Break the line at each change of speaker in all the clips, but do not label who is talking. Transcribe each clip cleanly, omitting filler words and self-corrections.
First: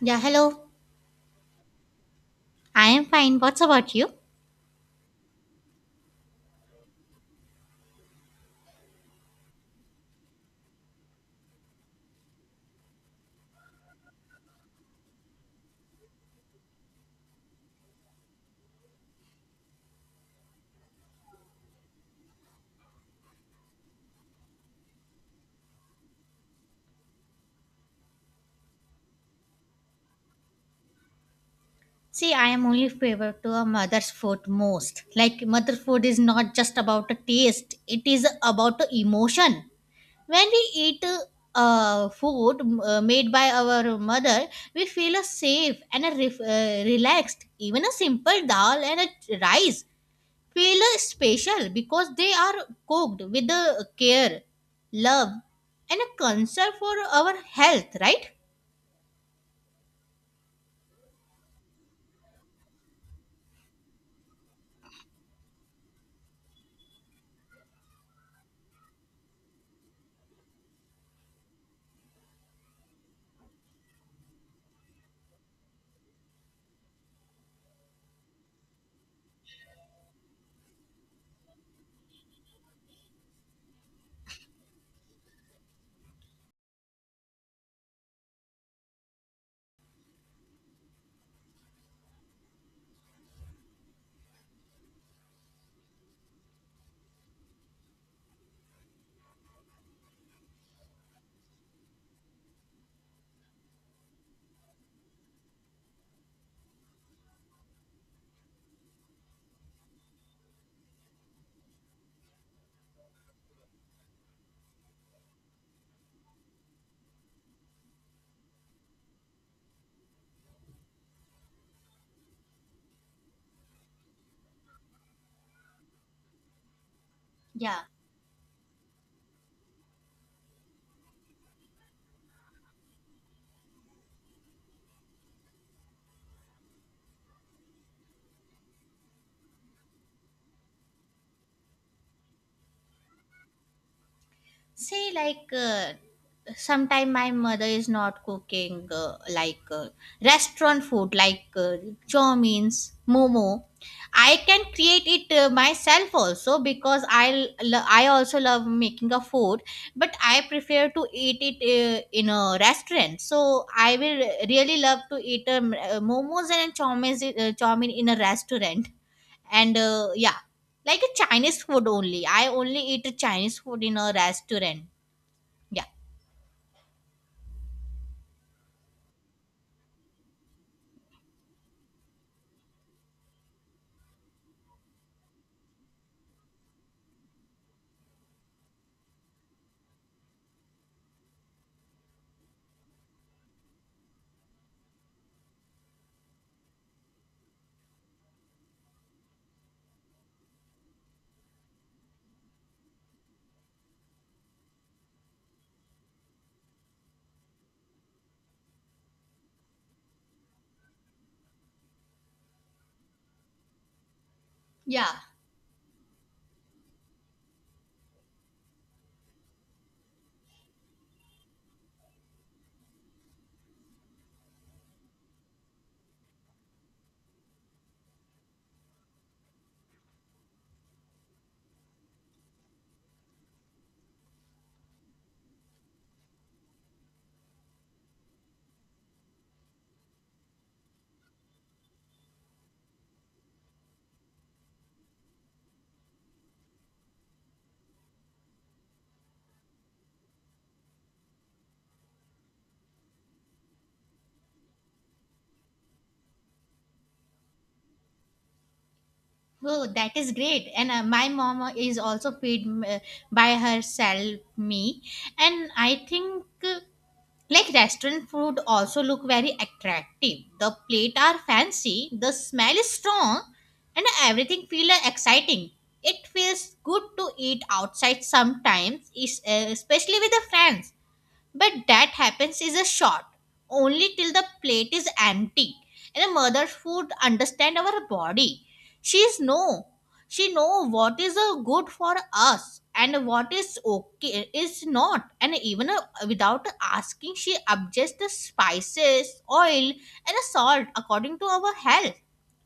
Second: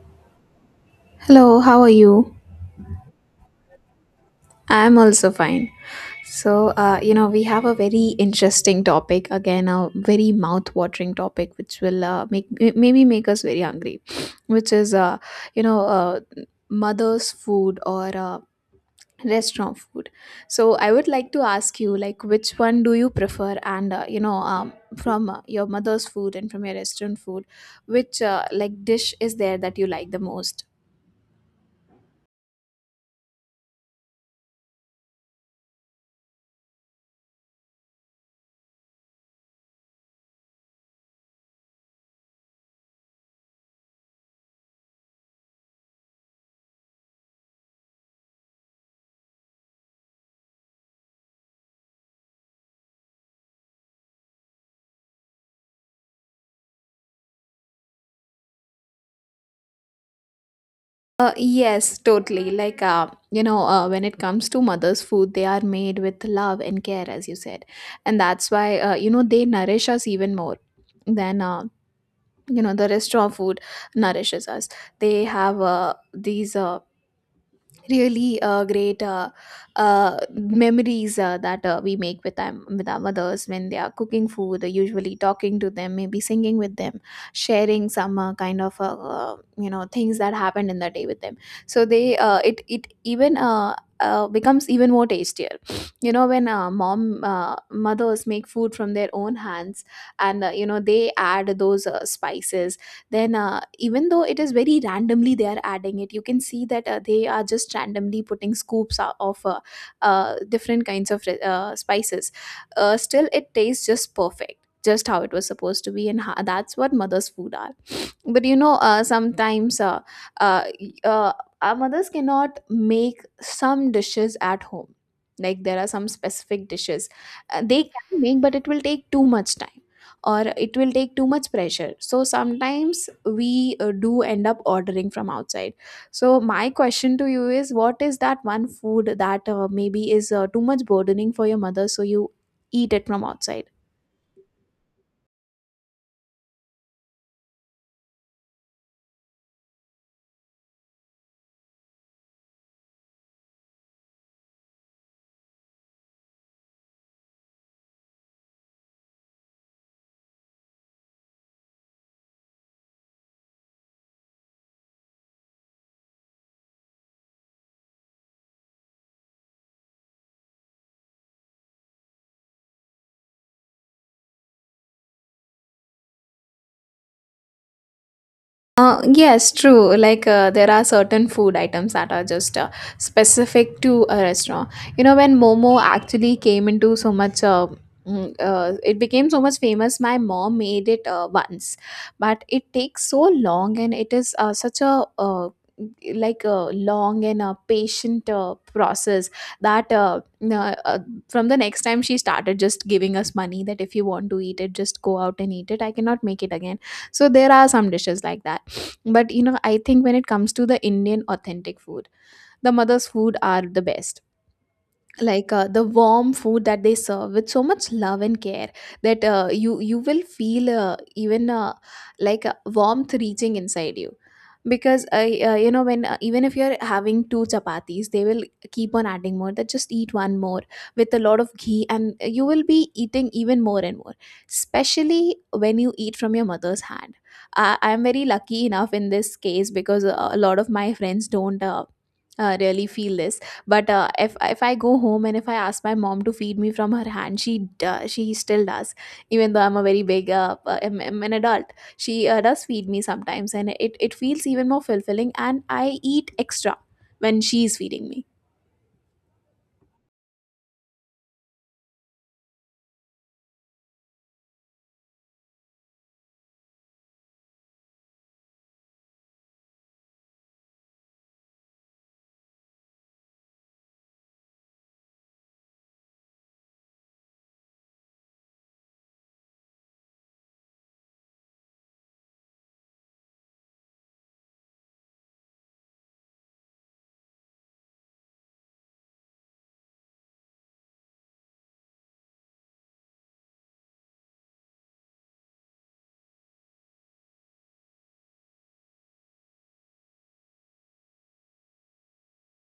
Yeah, hello.
Hello, how are you?
I am fine. What's about you?
I'm also fine. So, we have a very interesting topic again, a very mouth-watering topic, which will make maybe make us very hungry, which is, you know, uh, mother's food or restaurant food. So, I would like to ask you, like, which one do you prefer? And your mother's food and from your restaurant food, which like dish is there that you like the most?
See, I am only favor to a mother's food most. Like mother food is not just about a taste; it is about the emotion. When we eat food made by our mother, we feel a safe and a relaxed. Even a simple dal and a rice feel special because they are cooked with the care, love, and a concern for our health. Right?
Yes, totally. Like, when it comes to mother's food, they are made with love and care, as you said. And that's why, they nourish us even more than, the restaurant food nourishes us. They have these really great memories that we make with them with our mothers when they are cooking food, usually talking to them, maybe singing with them, sharing some kind of things that happened in the day with them. So they it it even becomes even more tastier, you know, when mom mothers make food from their own hands and, they add those spices. Then, even though it is very randomly they are adding it, you can see that they are just randomly putting scoops of different kinds of spices. Still it tastes just perfect, just how it was supposed to be, and that's what mother's food are. But you know, sometimes uh, y- uh, our mothers cannot make some dishes at home. Like, there are some specific dishes
Yeah.
they can make, but it will take too much time or it will take too much pressure. So sometimes we do end up ordering from outside. So my question to you is, what is that one food that maybe is too much burdening for your mother, so you eat it from outside?
say like Sometime my mother is not cooking like restaurant food like chow means momo. I can create it myself also because I also love making a food, but I prefer to eat it in a restaurant, so I will really love to eat momos and chow mein in a restaurant. And yeah, like a Chinese food only. I only eat Chinese food in a restaurant, yeah,
Yes, true. Like, there are certain food items that are just specific to a restaurant. You know, when Momo actually came into so much, it became so much famous. My mom made it once, but it takes so long, and it is such a like a long and a patient process that from the next time she started just giving us money, that if you want to eat it, just go out and eat it, I cannot make it again. So there are some dishes like that. But you know, I think when it comes to the Indian authentic food, the mother's food are the best.
yeah.
Like, the warm food that they serve with so much love and care, that you will feel even like a warmth reaching inside you. Because, when even if you're having two chapatis, they will keep on adding more, that just eat one more with a lot of ghee, and you will be eating even more and more. Especially when you eat from your mother's hand, I'm very lucky enough in this case, because a lot of my friends don't really feel this. But if I go home and if I ask my mom to feed me from her hand, she still does, even though I'm a very big I'm an adult. She does feed me sometimes, and it feels even more fulfilling, and I eat extra when she is feeding me.
Oh, that is great. And my mom is also feed by herself me, and I think like restaurant food also look very attractive. The plate are fancy, the smell is strong, and everything feel exciting. It feels good to eat outside sometimes, is especially with the friends. But that happens is a short only till the plate is empty. And a mother food understand our body. She's know. She know what is good for us and what is okay is not. And even without asking, she adjusts the spices, oil, and salt according to our health.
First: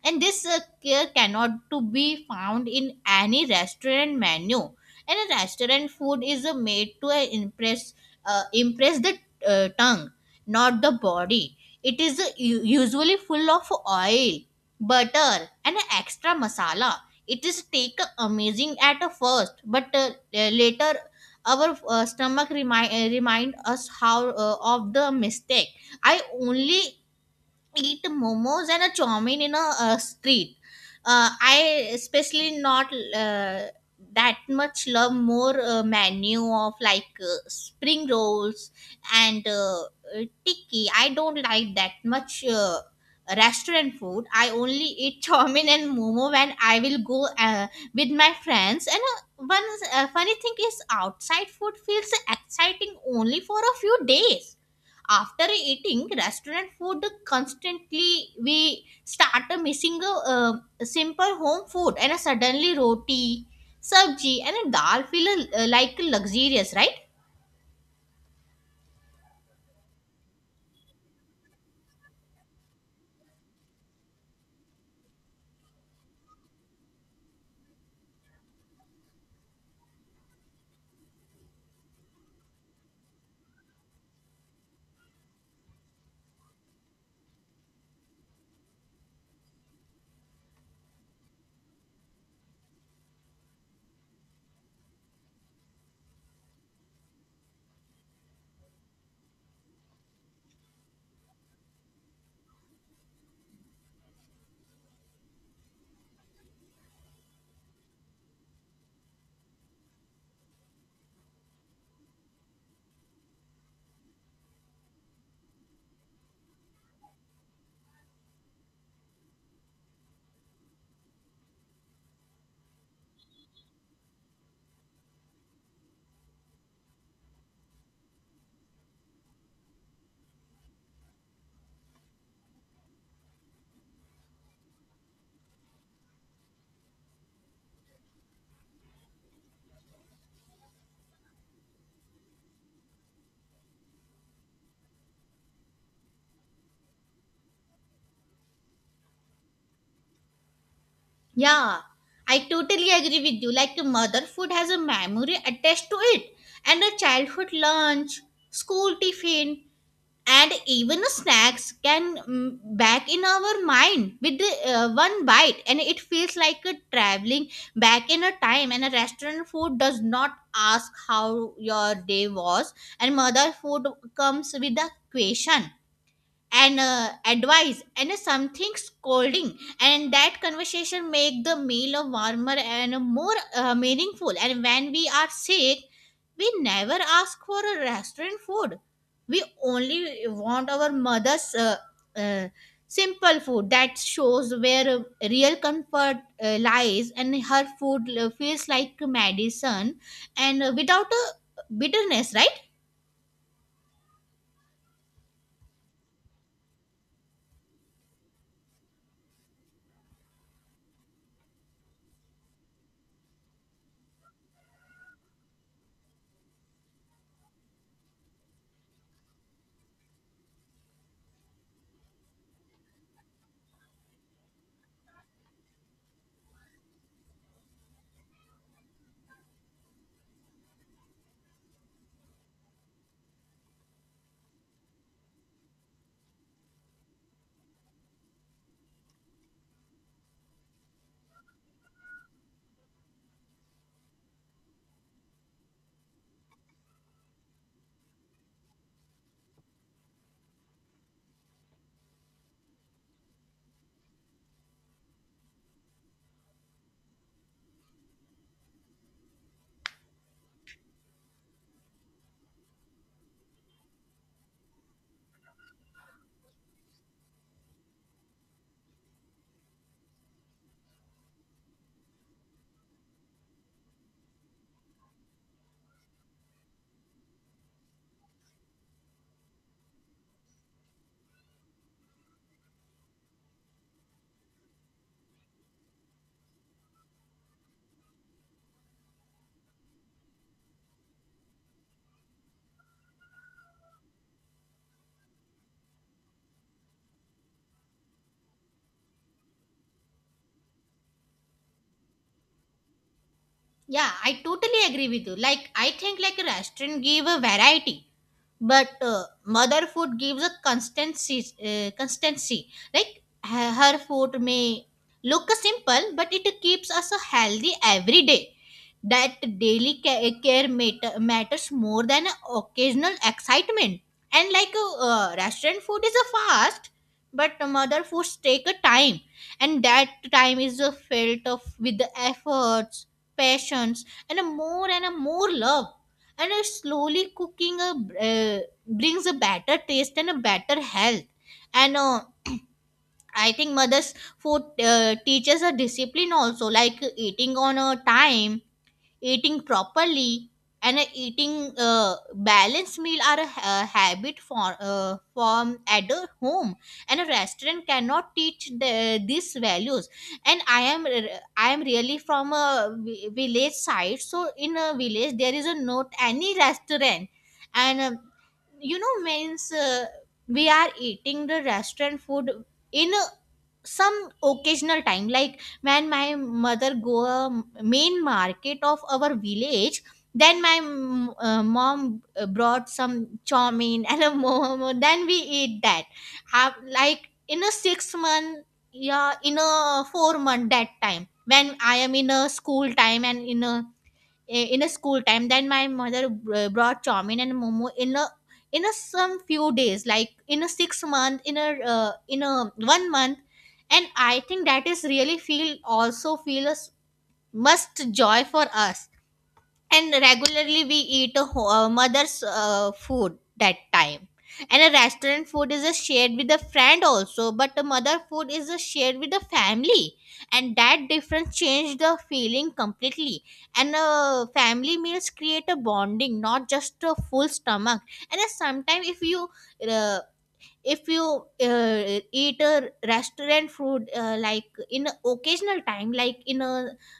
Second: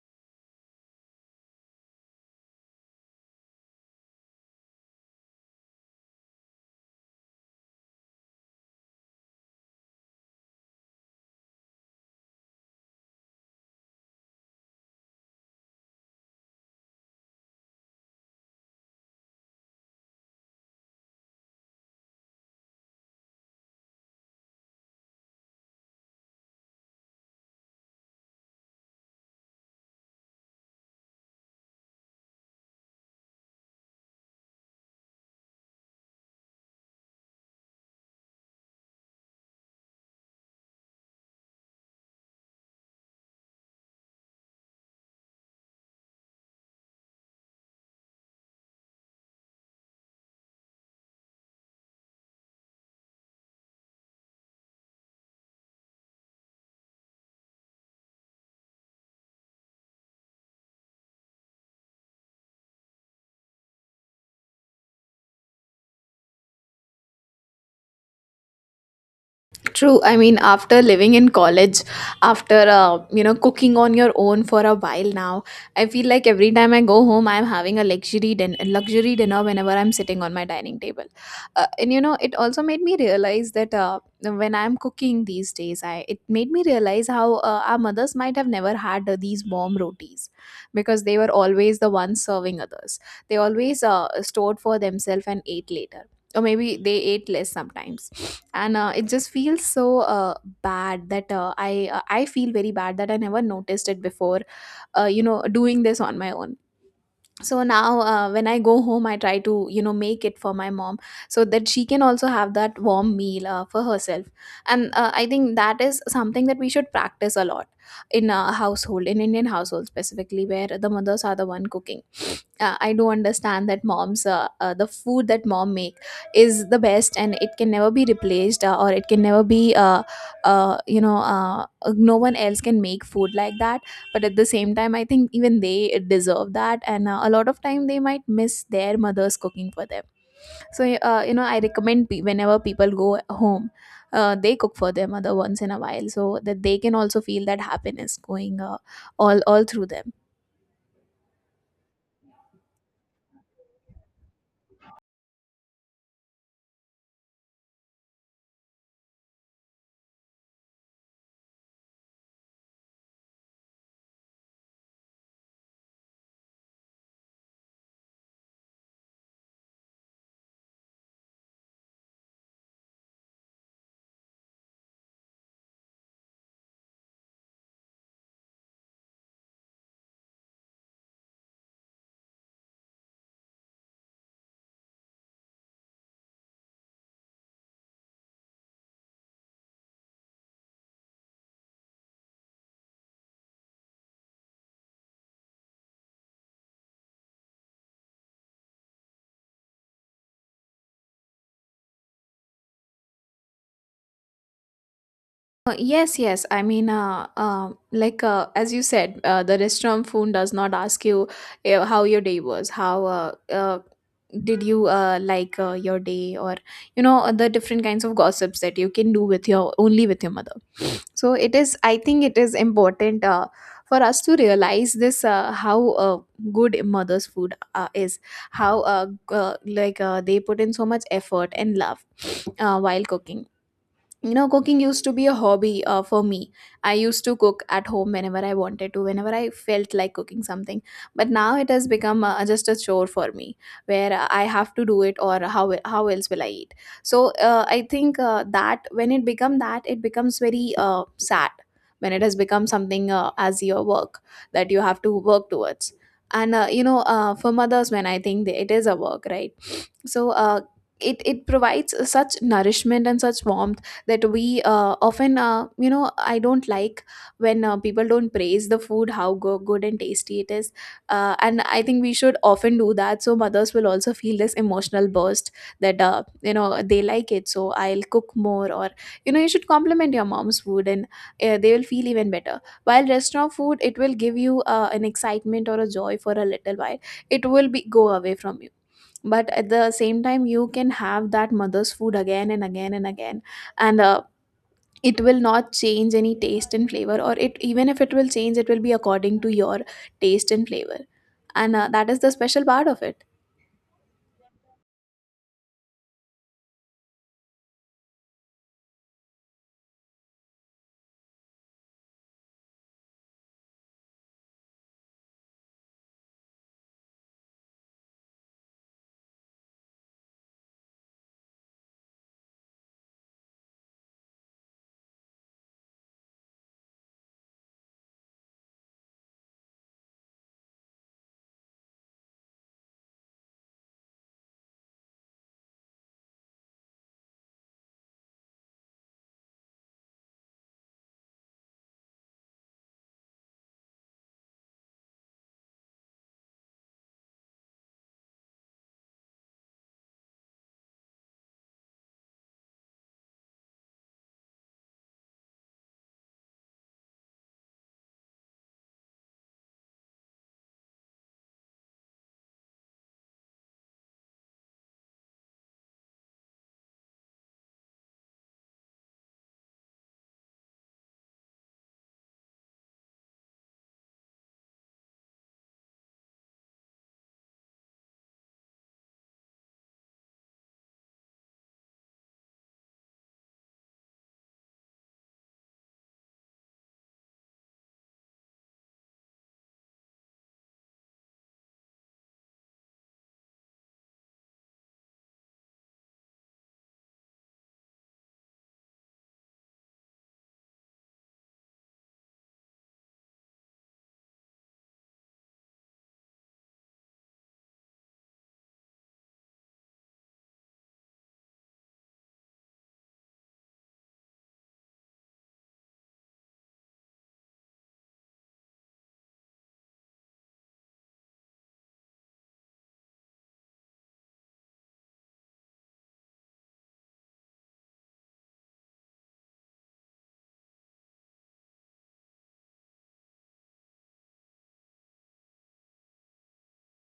And this care cannot to be found in any restaurant menu. And a restaurant food is made to impress the tongue, not the body. It is usually full of oil, butter, and extra masala. It is take amazing at first, but later our stomach remind us how of the mistake. I only eat momos and a chow mein in a street. I especially not uh, that much love more menu of like spring rolls and tikki. I don't like that much restaurant food. I only eat chow mein and momo when I will go with my friends. And one funny thing is outside food feels exciting only for a few days. After eating restaurant food constantly, we start missing a simple home food, and suddenly roti sabji and dal feel like luxurious, right?
True. I mean, after living in college, after, cooking on your own for a while now, I feel like every time I go home, I'm having a luxury dinner whenever I'm sitting on my dining table. And you know, it also made me realize that when I'm cooking these days, I it made me realize how our mothers might have never had these warm rotis, because they were always the ones serving others. They always stored for themselves and ate later, or maybe they ate less sometimes. And it just feels so bad that I feel very bad that I never noticed it before, doing this on my own. So now, when I go home, I try to, you know, make it for my mom, so that she can also have that warm meal for herself. And I think that is something that we should practice a lot in a household, in Indian household specifically, where the mothers are the one cooking. I do understand that moms the food that mom make is the best, and it can never be replaced, or it can never be no one else can make food like that. But at the same time, I think even they deserve that. And a lot of time they might miss their mothers cooking for them. So, I recommend, whenever people go home, they cook for their mother once in a while, so that they can also feel that happiness going all through them.
Yeah, I totally agree with you. Like mother food has a memory attached to it, and a childhood lunch, school tiffin, and even snacks can back in our mind with the one bite, and it feels like a traveling back in a time. And a restaurant food does not ask how your day was, and mother food comes with a question and advice and something scolding, and that conversation make the meal a warmer and a more meaningful. And when we are sick we never ask for a restaurant food, we only want our mother's uh, simple food that shows where real comfort lies, and her food feels like medicine and without a bitterness, right?
Yes, yes. I mean, as you said, the restaurant phone does not ask you how your day was, how did you like your day, or, the different kinds of gossips that you can do with your, only with your mother. So it is. I think it is important for us to realize this, how uh, good mother's food is, how they put in so much effort and love while cooking. You know, cooking used to be a hobby for me. I used to cook at home whenever I wanted to, whenever I felt like cooking something. But now it has become just a chore for me, where I have to do it, or how else will I eat. So I think that when it becomes very sad, when it has become something as your work, that you have to work towards. And, for mothers, when I think that it is a work, right? So it provides such nourishment and such warmth, that we often, I don't like when people don't praise the food, how good and tasty it is. And I think we should often do that, so mothers will also feel this emotional burst, that, they like it, so I'll cook more. Or, you know, you should compliment your mom's food, and they will feel even better. While restaurant food, it will give you an excitement or a joy for a little while, it will be go away from you. But at the same time, you can have that mother's food again and again and again. And it will not change any taste and flavor. Or it, even if it will change, it will be according to your taste and flavor. And that is the special part of it.
Yeah, I totally agree with you. Like, I think like a restaurant give a variety, but mother food gives a constancy. Constancy. Like her food may look simple, but it keeps us healthy every day. That daily care matters more than occasional excitement. And like restaurant food is a fast, but mother foods take a time, and that time is felt of with the efforts, passions, and a more love. And a slowly cooking uh, brings a better taste and a better health. And I think mother's food teaches a discipline also, like eating on a time, eating properly, and eating balanced meal are a habit for form at a home, and a restaurant cannot teach these values. And I am really from a village side, so in a village there is a not any restaurant. And you know means we are eating the restaurant food in a some occasional time, like when my mother go a main market of our village, then my mom brought some chow mein and a momo, then we eat that. Have like in a 6 month, yeah, in a 4 month, that time when I am in a school time, and in a school time, then my mother brought chowmin and momo in a some few days, like in a 6 month in a 1 month. And I think that is really feel also feel a must joy for us, and regularly we eat a mother's food that time. And a restaurant food is a shared with a friend also, but the mother food is a shared with the family, and that difference changed the feeling completely. And family meals create a bonding, not just a full stomach. And sometimes if you uh, eat a restaurant food like in a occasional time, like in a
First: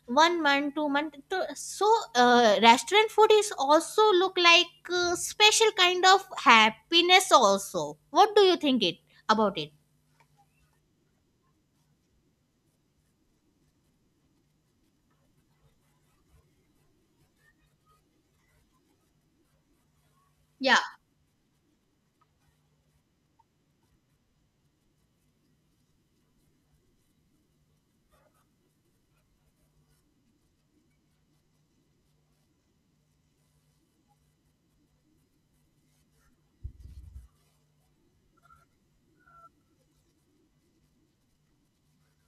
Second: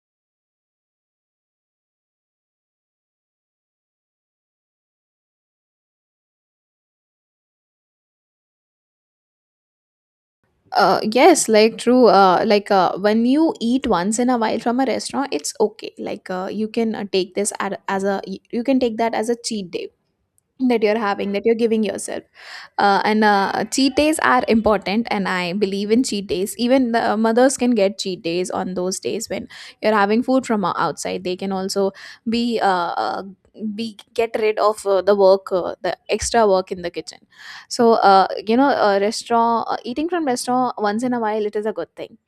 one month 2 month to, so restaurant food is also look like special kind of happiness also. What do you think it about it?
Yes, like true. Like, when you eat once in a while from a restaurant, it's okay. Like, you can take this ad- as a you can take that as a cheat day,
Yeah.
that you're having, that you're giving yourself, and cheat days are important, and I believe in cheat days. Even the mothers can get cheat days on those days when you're having food from outside. They can also be uh, uh, be get rid of the extra work in the kitchen. So uh, you know uh, restaurant uh, eating from restaurant once in a while, it is a good thing.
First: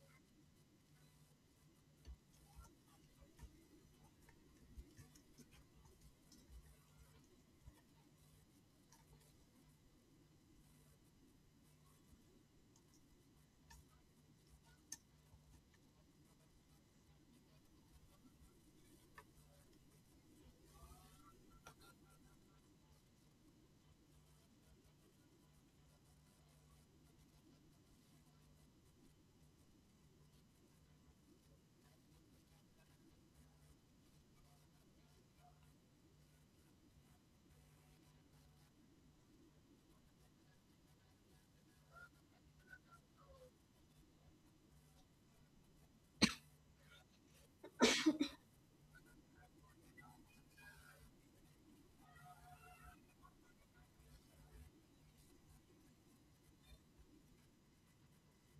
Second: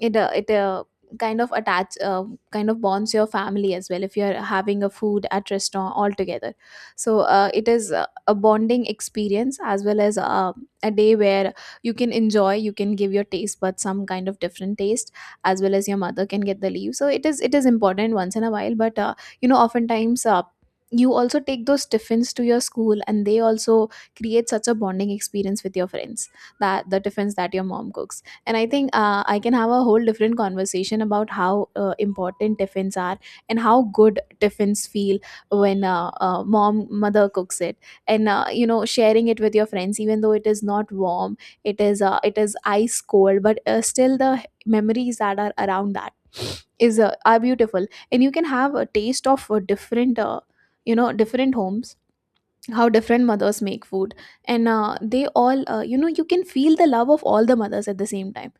It uh, it uh, kind of attach uh, kind of bonds your family as well if you're having a food at restaurant all together. So it is a bonding experience, as well as a day where you can enjoy, you can give your taste but some kind of different taste, as well as your mother can get the leave. So it is important once in a while, but oftentimes, you also take those tiffins to your school, and they also create such a bonding experience with your friends, that the tiffins that your mom cooks. And I think I can have a whole different conversation about how important tiffins are, and how good tiffins feel when mom mother cooks it. And sharing it with your friends, even though it is not warm, it is ice cold. But still, the memories that are around that is are beautiful. And you can have a taste of different you know different homes, how different mothers make food. And they all, you can feel the love of all the mothers at the same time,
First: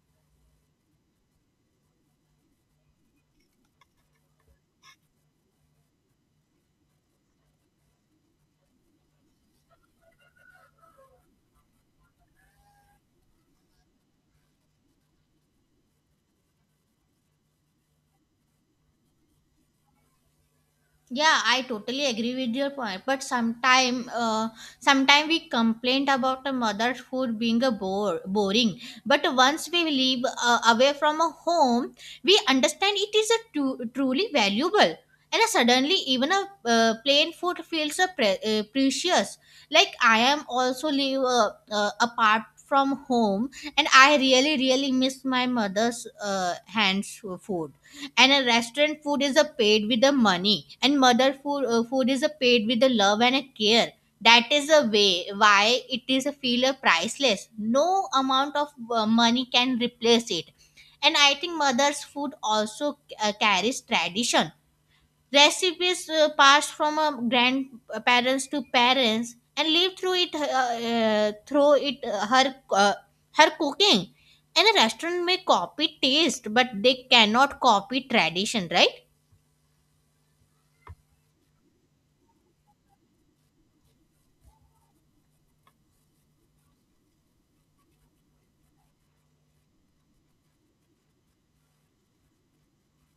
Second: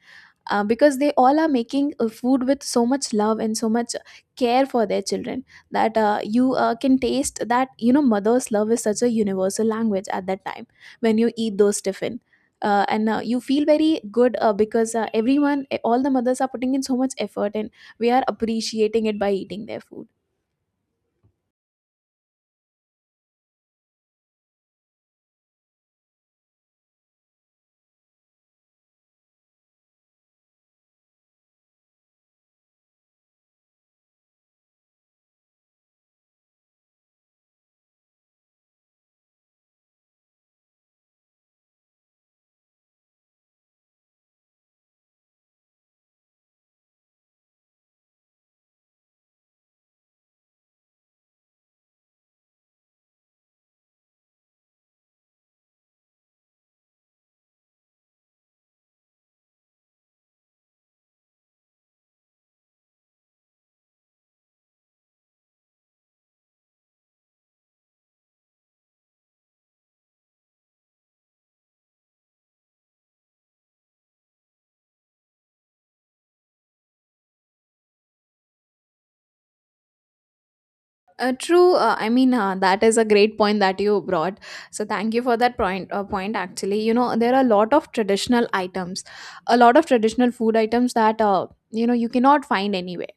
because they all are making food with so much love and so much care for their children, that you can taste that, mother's love is such a universal language at that time when you eat those tiffin. And you feel very good, because all the mothers are putting in so much effort, and we are appreciating it by eating their food.
Yeah, I totally agree with your point. But sometime we complain about a mother's food being a boring. But once we live away from a home, we understand it is a truly valuable. And suddenly, even a plain food feels a precious. Like I am also live apart from home, and I really, really miss my mother's hands food. And a restaurant food is a paid with the money, and mother food is a paid with the love and a care. That is a way why it is a feel a priceless. No amount of money can replace it. And I think mother's food also carries tradition recipes passed from grandparents to parents, and lived through it her her cooking. And a restaurant may copy taste, but they cannot copy tradition, right?
True. I mean, that is a great point that you brought. So thank you for that point. You know, there are a lot of traditional items, a lot of traditional food items that you cannot find anywhere,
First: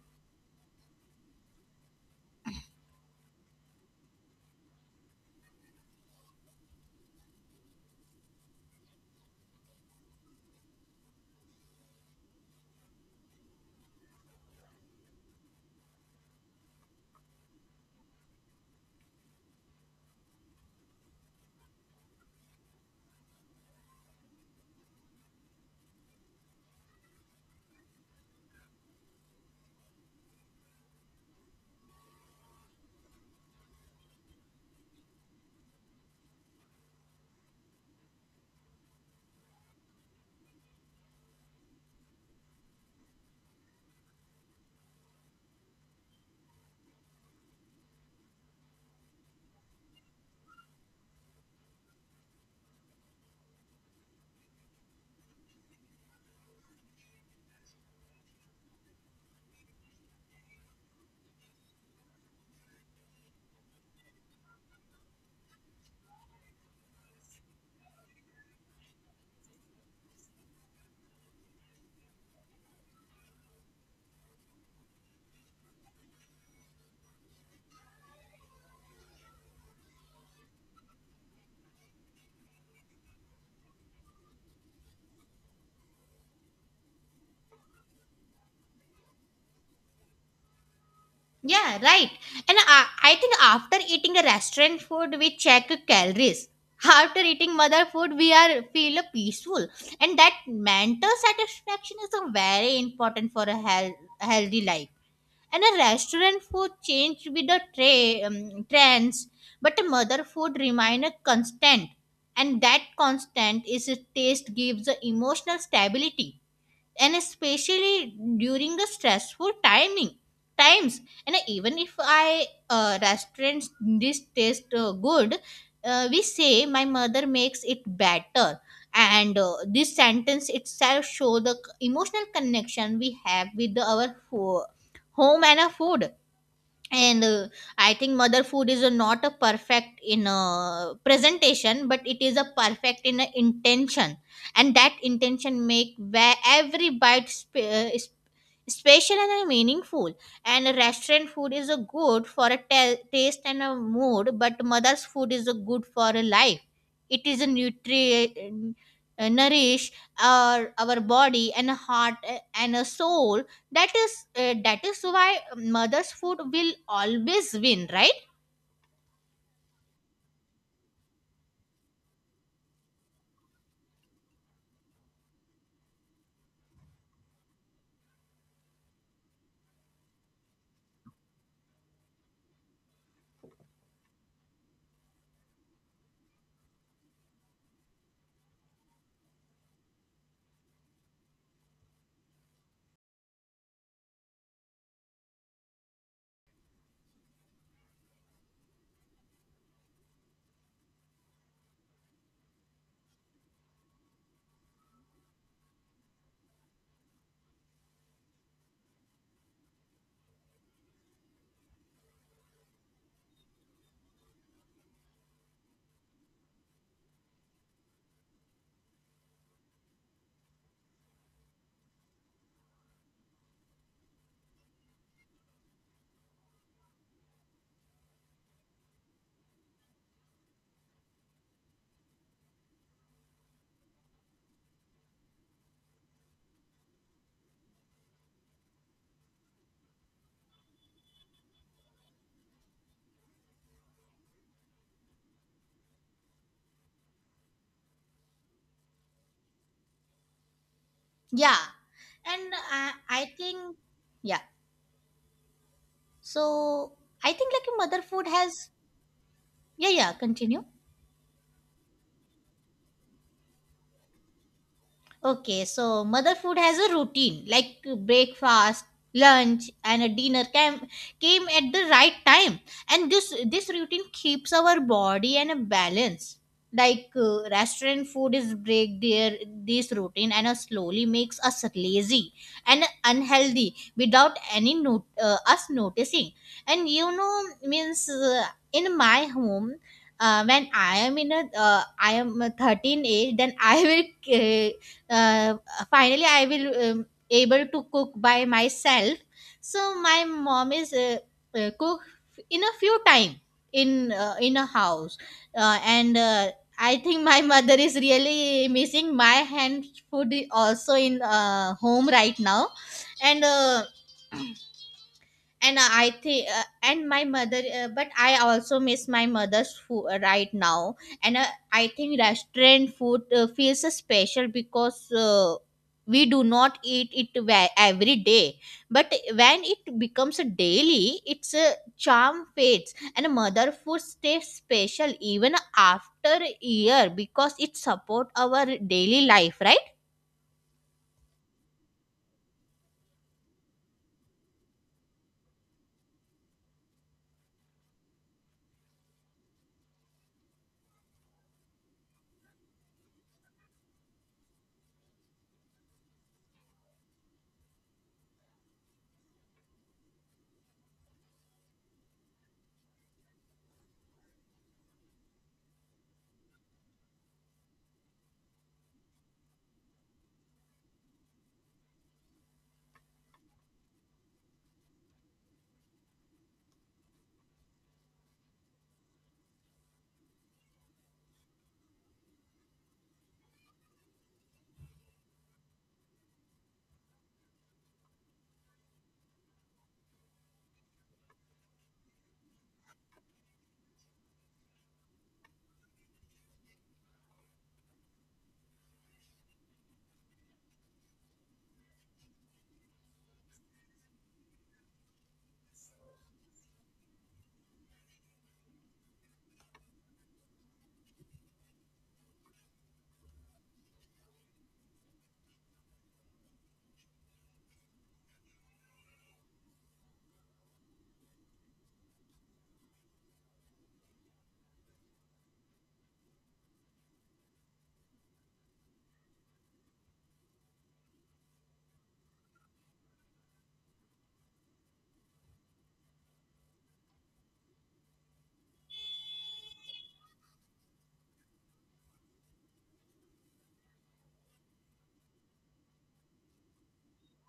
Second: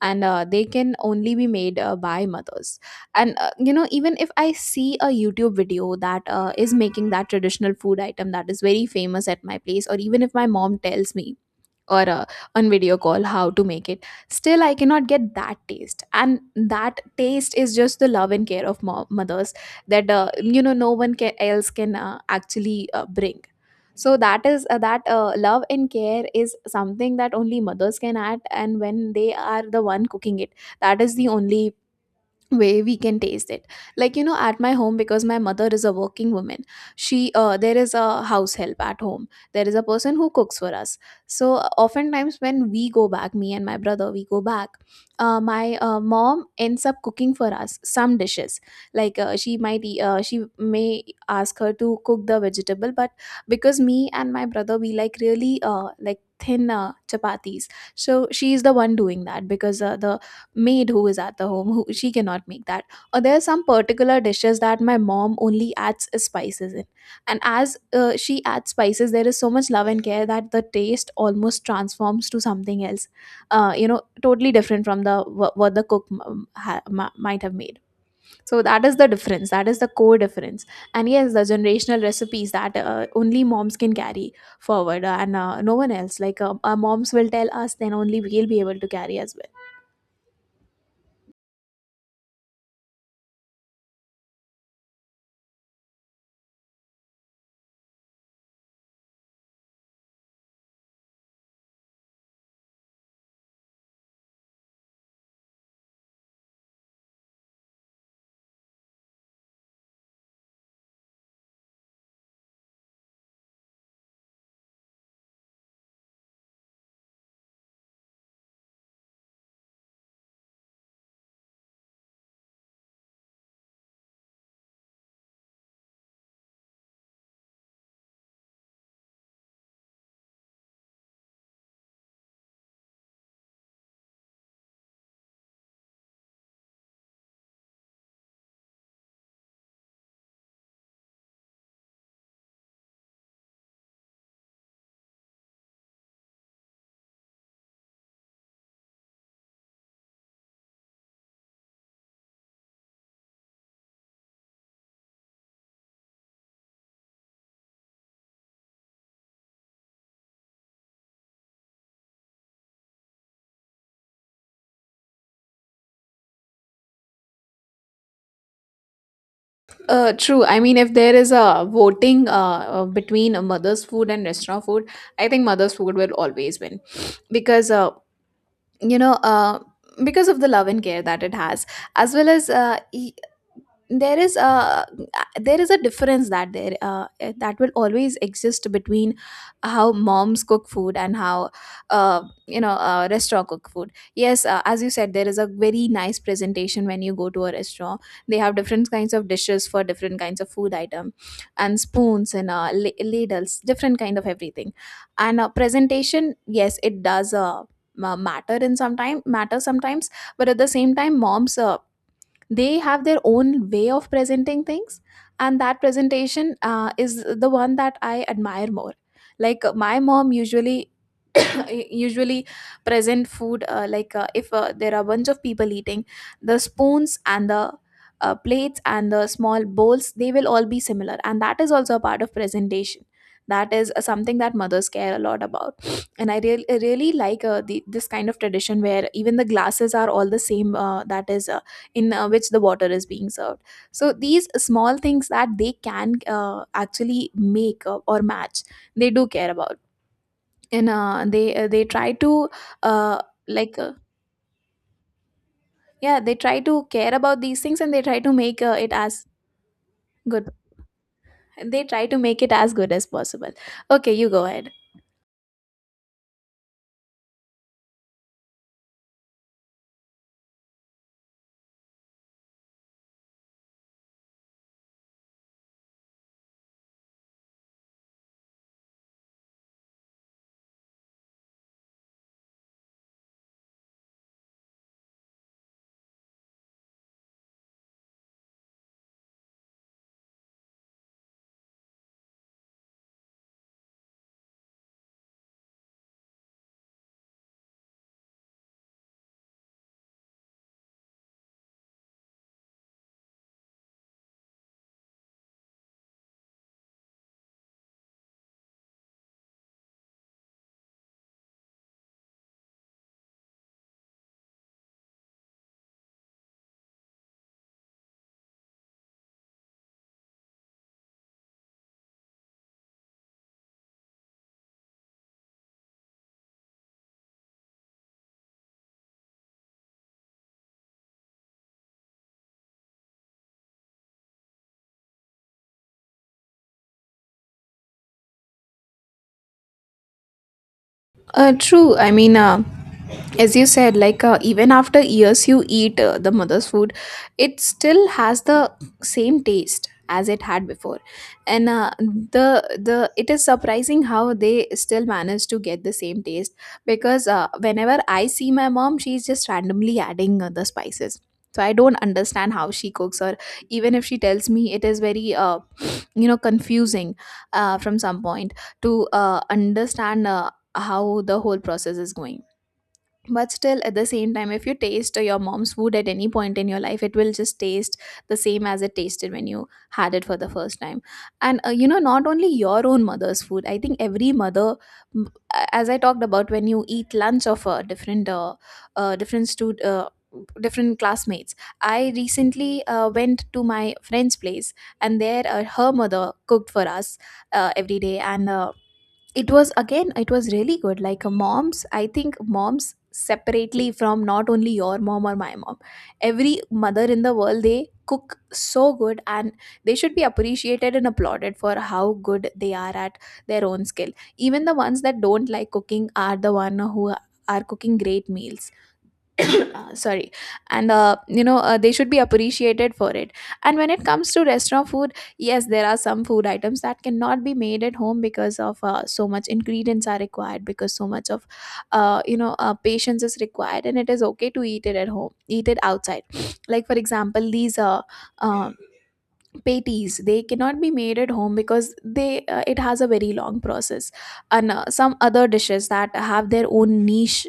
and they can only be made by mothers. And even if I see a YouTube video that is making that traditional food item that is very famous at my place, or even if my mom tells me or on video call how to make it, still I cannot get that taste. And that taste is just the love and care of mothers, that no one else can actually bring. So that love and care is something that only mothers can add, and when they are the one cooking it, that is the only way we can taste it. Like, at my home, because my mother is a working woman, she there is a house help at home, there is a person who cooks for us. So oftentimes when we go back, me and my brother, we go back my mom ends up cooking for us some dishes. Like, she may ask her to cook the vegetable, but because me and my brother, we like really, thin chapatis. So she is the one doing that, because the maid who is at the home, who, she cannot make that. Or there are some particular dishes that my mom only adds spices in. And as she adds spices, there is so much love and care that the taste almost transforms to something else, totally different from what the cook might have made. So that is the difference, that is the core difference. And yes, the generational recipes that only moms can carry forward, and no one else. Like, our moms will tell us, then only we'll be able to carry as well.
Yeah, right. And I think after eating a restaurant food, we check calories. After eating mother food, we are feel peaceful, and that mental satisfaction is a very important for a healthy life. And a restaurant food changed with the trends, but a mother food remained a constant. And that constant is a taste gives the emotional stability, and especially during the stressful timing times. And even if I restaurants this taste good, we say my mother makes it better. And this sentence itself show the emotional connection we have with our home and our food. And I think mother food is not a perfect in a presentation, but it is a perfect in a intention, and that intention make where every bite is special and meaningful. And restaurant food is a good for a taste and a mood, but mother's food is a good for a life. It is a nutri nourish our body and heart and a soul. That is why mother's food will always win, right?
True. I mean, if there is a voting between a mother's food and restaurant food, I think mother's food will always win, because you know uh, because of the love and care that it has, as well as, there is a there is a difference that will always exist between how moms cook food and how restaurant cook food. Yes, as you said, there is a very nice presentation when you go to a restaurant. They have different kinds of dishes for different kinds of food item, and spoons and ladles, different kind of everything. And presentation, yes, it does matter in sometime matter sometimes. But at the same time, moms, they have their own way of presenting things. And that presentation is the one that I admire more. Like, my mom usually usually present food, like, if there are a bunch of people eating, the spoons and the plates and the small bowls, they will all be similar, and that is also a part of presentation. That is something that mothers care a lot about. And I really, really like this kind of tradition where even the glasses are all the same, that is in which the water is being served. So these small things that they can actually make or match, they do care about. And uh, they
Yeah.
uh, they try to
And
uh,
I think,
like uh,
yeah.
yeah, they try to
So
care
I
about
think
these
like
things, and
mother
they try
food
to
has,
make it as
yeah, yeah,
good.
continue.
They try to make it as good as possible. Okay, you go ahead.
Okay, so mother food has a routine like breakfast, lunch, and a dinner came at the right time, and this routine keeps our body in a balance. Like restaurant food is break their this routine, and slowly makes us lazy and unhealthy without any note us noticing. And you know means in my home when I am a 13 age. Then I will uh, finally I will able to cook by myself, so my mom is cook in a few time in a house and I think my mother is really missing my hand food also in home right now. And and I think and my mother but I also miss my mother's food right now. And I think restaurant food feels special because we do not eat it every day, but when it becomes a daily its a charm fades, and mother food stays special even after a year because it support our daily life, right?
True. I mean, as you said, like, even after years you eat the mother's food, it still has the same taste as it had before. And the it is surprising how they still manage to get the same taste. Because whenever I see my mom, she's just randomly adding the spices. So I don't understand how she cooks. Or even if she tells me, it is very confusing from some point to understand how the whole process is going. But still, at the same time, if you taste your mom's food at any point in your life, it will just taste the same as it tasted when you had it for the first time. And not only your own mother's food, I think every mother, m- as I talked about, when you eat lunch of a different different stud different classmates. I recently went to my friend's place, and there her mother cooked for us every day, and it was again, it was really good. Like, moms, I think moms, separately, from not only your mom or my mom, every mother in the world, they cook so good, and they should be appreciated and applauded for how good they are at their own skill. Even the ones that don't like cooking are the one who are cooking great meals. Sorry. And they should be appreciated for it. And when it comes to restaurant food, yes, there are some food items that cannot be made at home because of so much ingredients are required, because so much of patience is required, and it is okay to eat it at home, eat it outside. Like, for example, these uh, patties, they cannot be made at home because they it has a very long process. And some other dishes that have their own niche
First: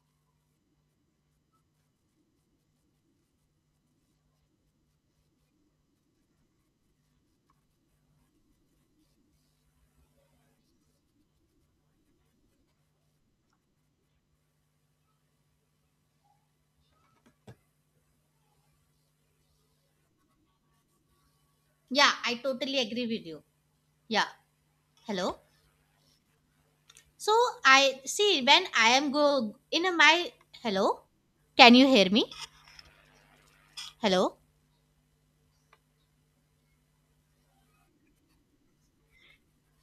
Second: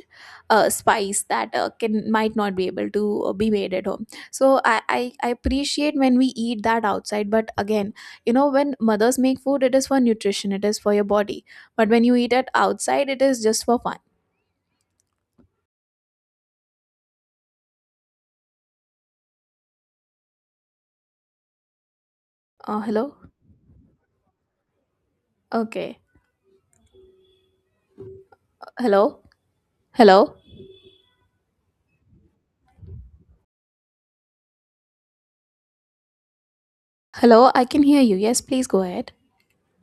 spice that can might not be able to be made at home. So I appreciate when we eat that outside, but again, you know, when mothers make food, it is for nutrition, it is for your body. But when you eat it outside, it is just for fun.
Yeah, I totally agree
Hello.
with you. Yeah, hello.
Okay.
So I see when I am
Hello.
go in a my
Hello.
hello. Can you hear me? Hello.
Hello, I can hear you. Yes, please go ahead.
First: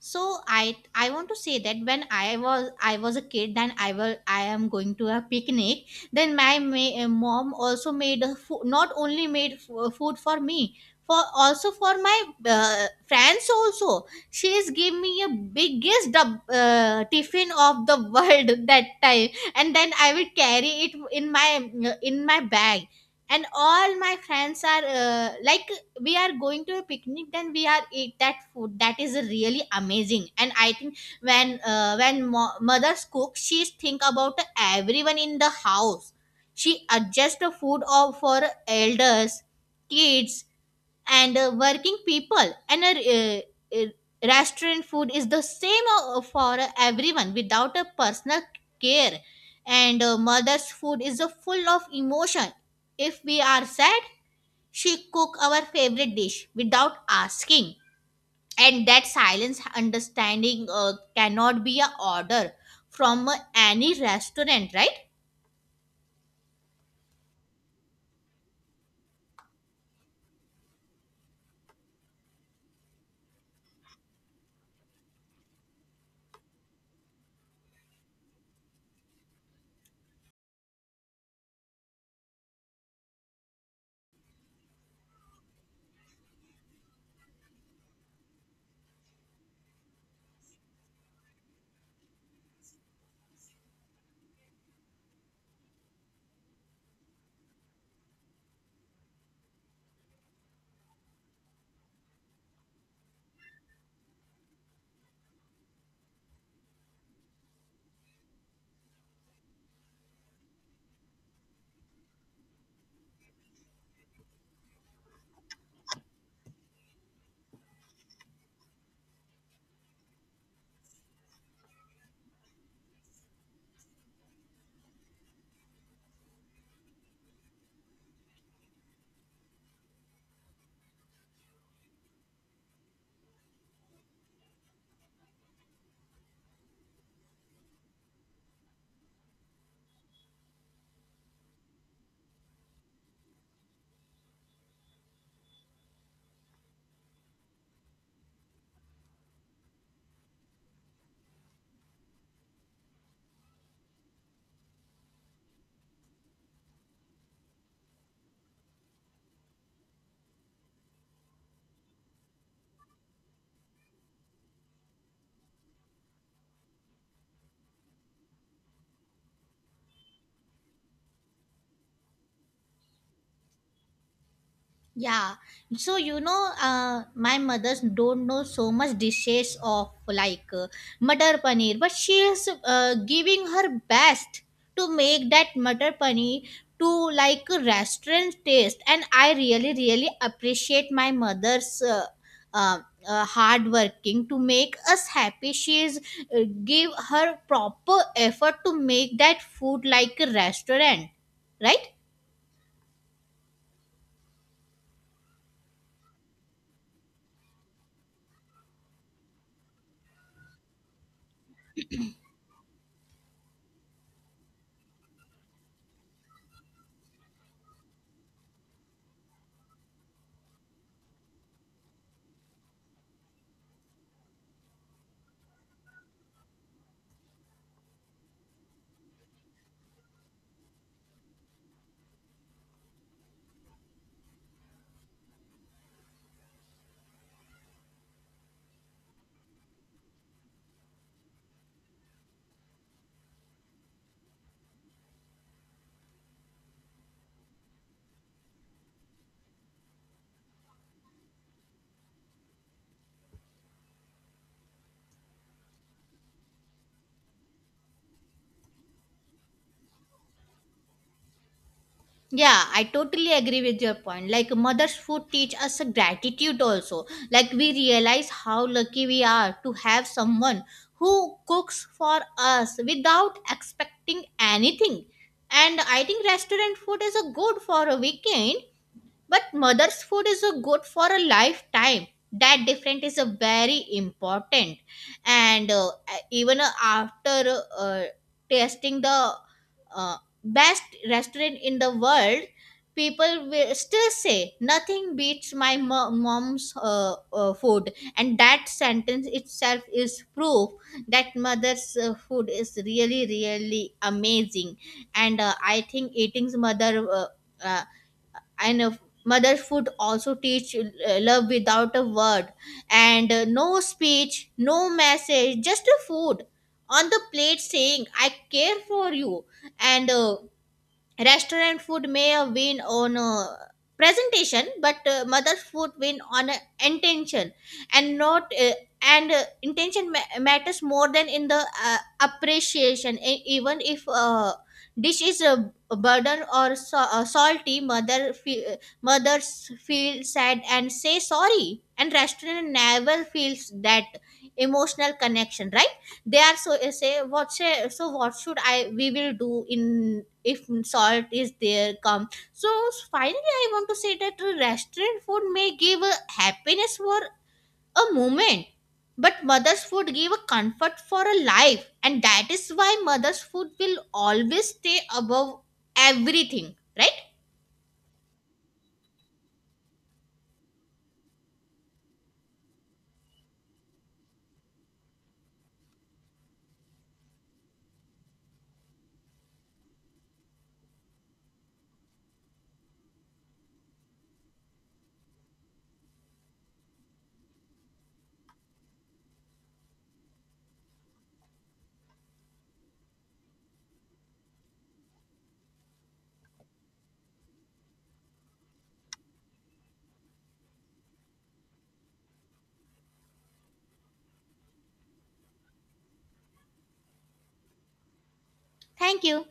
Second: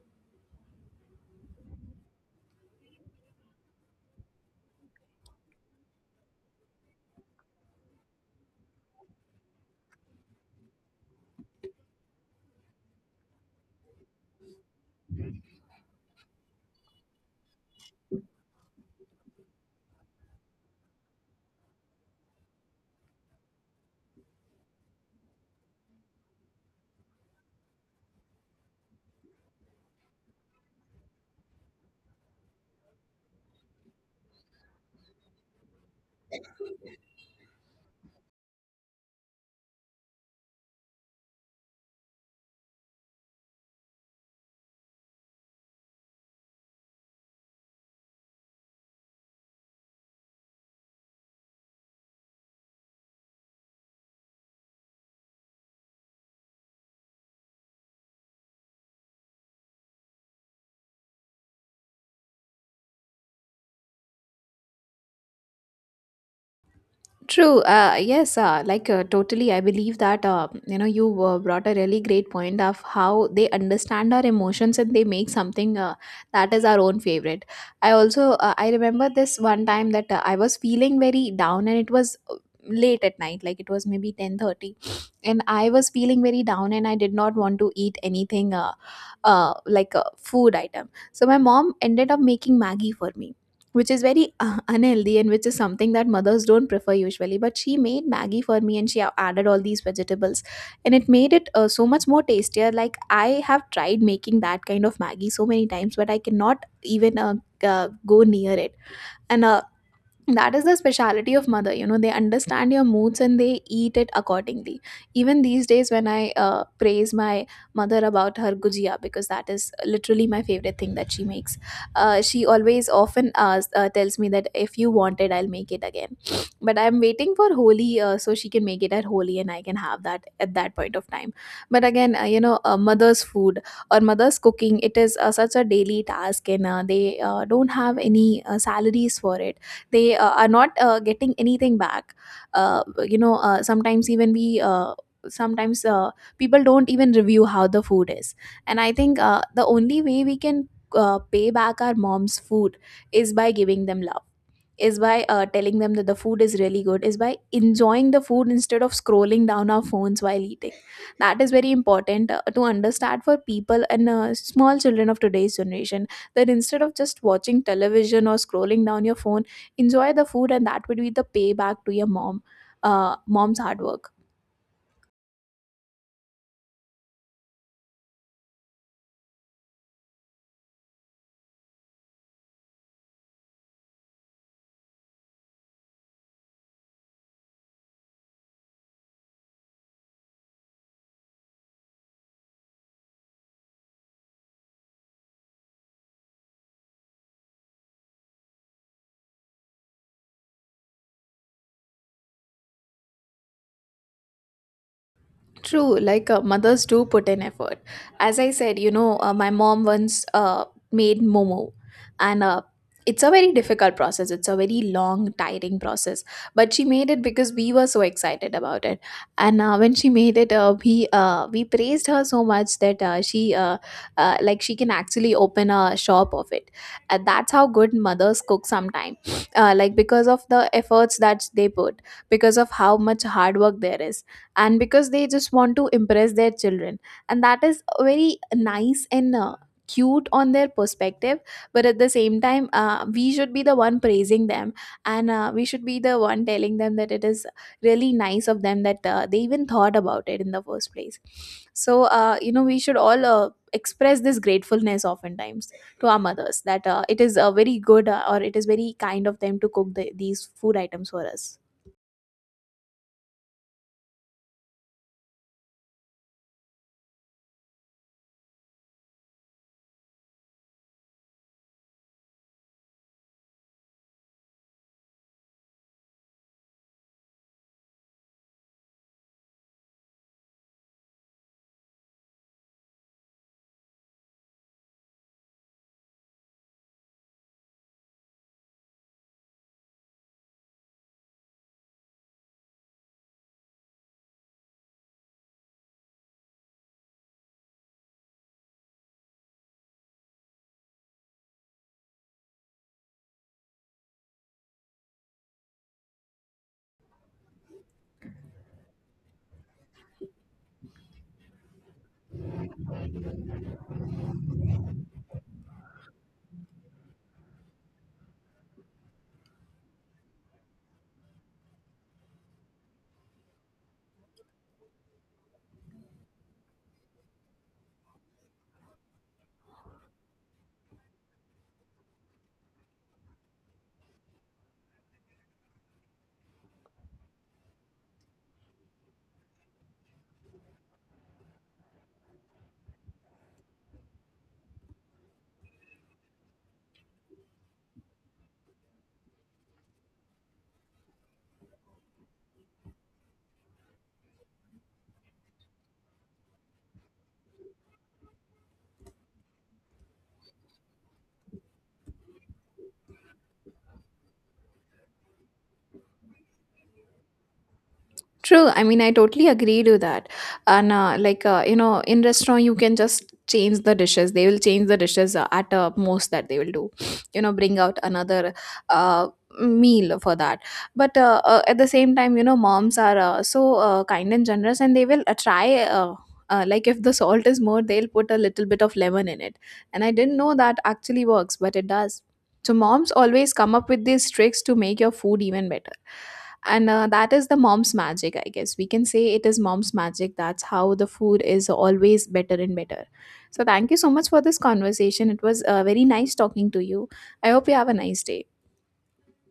So I want to say that when I was a kid, then I am going to a picnic. Then my mom also made a food, not only made food for me, for also for my friends also. She is gave me a biggest tiffin of the world that time. And then I will carry it in my bag, and all my friends are like we are going to a picnic, then we are eat that food, that is really amazing. And I think when mothers cook, she think about everyone in the house. She adjusts the food of for elders, kids, and working people. And a uh, restaurant food is the same for everyone without a personal care. And mother's food is full of emotion. If we are sad, she cook our favorite dish without asking, and that silence understanding cannot be a order from any restaurant, right?
True. Yes. Like, totally. I believe that you brought a really great point of how they understand our emotions, and they make something that is our own favorite. I remember this one time that I was feeling very down, and it was late at night, like it was maybe 10:30, and I was feeling very down and I did not want to eat anything, like, a food item. So my mom ended up making Maggie for me, which is very unhealthy, and which is something that mothers don't prefer usually, but she made Maggie for me, and she added all these vegetables, and it made it so much more tastier. Like, I have tried making that kind of Maggie so many times, but I cannot even go near it. And that is the speciality of mother. You know, they understand your moods, and they eat it accordingly. Even these days, when I praise my mother about her Gujia, because that is literally my favorite thing that she makes, she always often, tells me that if you want it, I'll make it again. But I'm waiting for Holi, so she can make it at Holi, and I can have that at that point of time. But again, mother's food or mother's cooking, it is such a daily task, and they don't have any salaries for it. They are not getting anything back. uh, you know uh, sometimes even we uh, Sometimes people don't even review how the food is. And I think the only way we can pay back our mom's food is by giving them love, is by telling them that the food is really good, is by enjoying the food instead of scrolling down our phones while eating. That is very important to understand for people and small children of today's generation, that instead of just watching television or scrolling down your phone, enjoy the food. And that would be the payback to your mom, mom's hard work.
Yeah. So you know, my mothers don't know so much dishes of like matar paneer, but she is giving her best to make that matar paneer to like a restaurant taste, and I really really appreciate my mother's. Uh, hard working to make us happy, she is give her proper effort to make that food like a restaurant, right?
True. Like, mothers do put in effort. As I said, you know, my mom once made momo, and it's a very difficult process. It's a very long, tiring process. But she made it because we were so excited about it. And when she made it, we praised her so much that she like, she can actually open a shop of it. And that's how good mothers cook sometimes, like, because of the efforts that they put, because of how much hard work there is, and because they just want to impress their children, and that is very nice and cute on their perspective. But at the same time, we should be the one praising them, and we should be the one telling them that it is really nice of them that they even thought about it in the first place. So we should all express this gratefulness oftentimes to our mothers, that it is a very good, or it is very kind of them to cook these food items for us.
Yeah, I totally agree with your point. Like mother's food teach us a gratitude also. Like we realize how lucky we are to have someone who cooks for us without expecting anything. And I think restaurant food is a good for a weekend, but mother's food is a good for a lifetime. That different is a very important, and even after tasting the uh, best restaurant in the world, people will still say nothing beats my mom's food, and that sentence itself is proof that mother's food is really really amazing. And I think eating's mother. Uh, and Mother's food also teach love without a word, and no speech, no message, just a food on the plate saying I care for you. And restaurant food may win on presentation, but mother's food win on intention, and not and intention matters more than in the appreciation. Even if dish is a burden or salty, mother mothers feel sad and say sorry, and restaurant never feels that emotional connection, right? They are so say what say, so what should I we will do in if salt is there come. So finally I want to say that restaurant food may give a happiness for a moment, but mother's food give a comfort for a life, and that is why mother's food will always stay above everything, right?
True. I mean, I totally agree to that. And like, in restaurant, you can just change the dishes. They will change the dishes at most that they will do. You know, bring out another uh, meal for that. But at the same time, you know, moms are so kind and generous, and they will try. Like, if the salt is more, they'll put a little bit of lemon in it. And I didn't know that actually works, but it does. So moms always come up with these tricks to make your food even better, and that is the mom's magic. I guess we can say it is mom's magic. That's how the food is always better and better. So thank you so much for this conversation. It was very nice talking to you. I hope you have a nice day.
Thank you.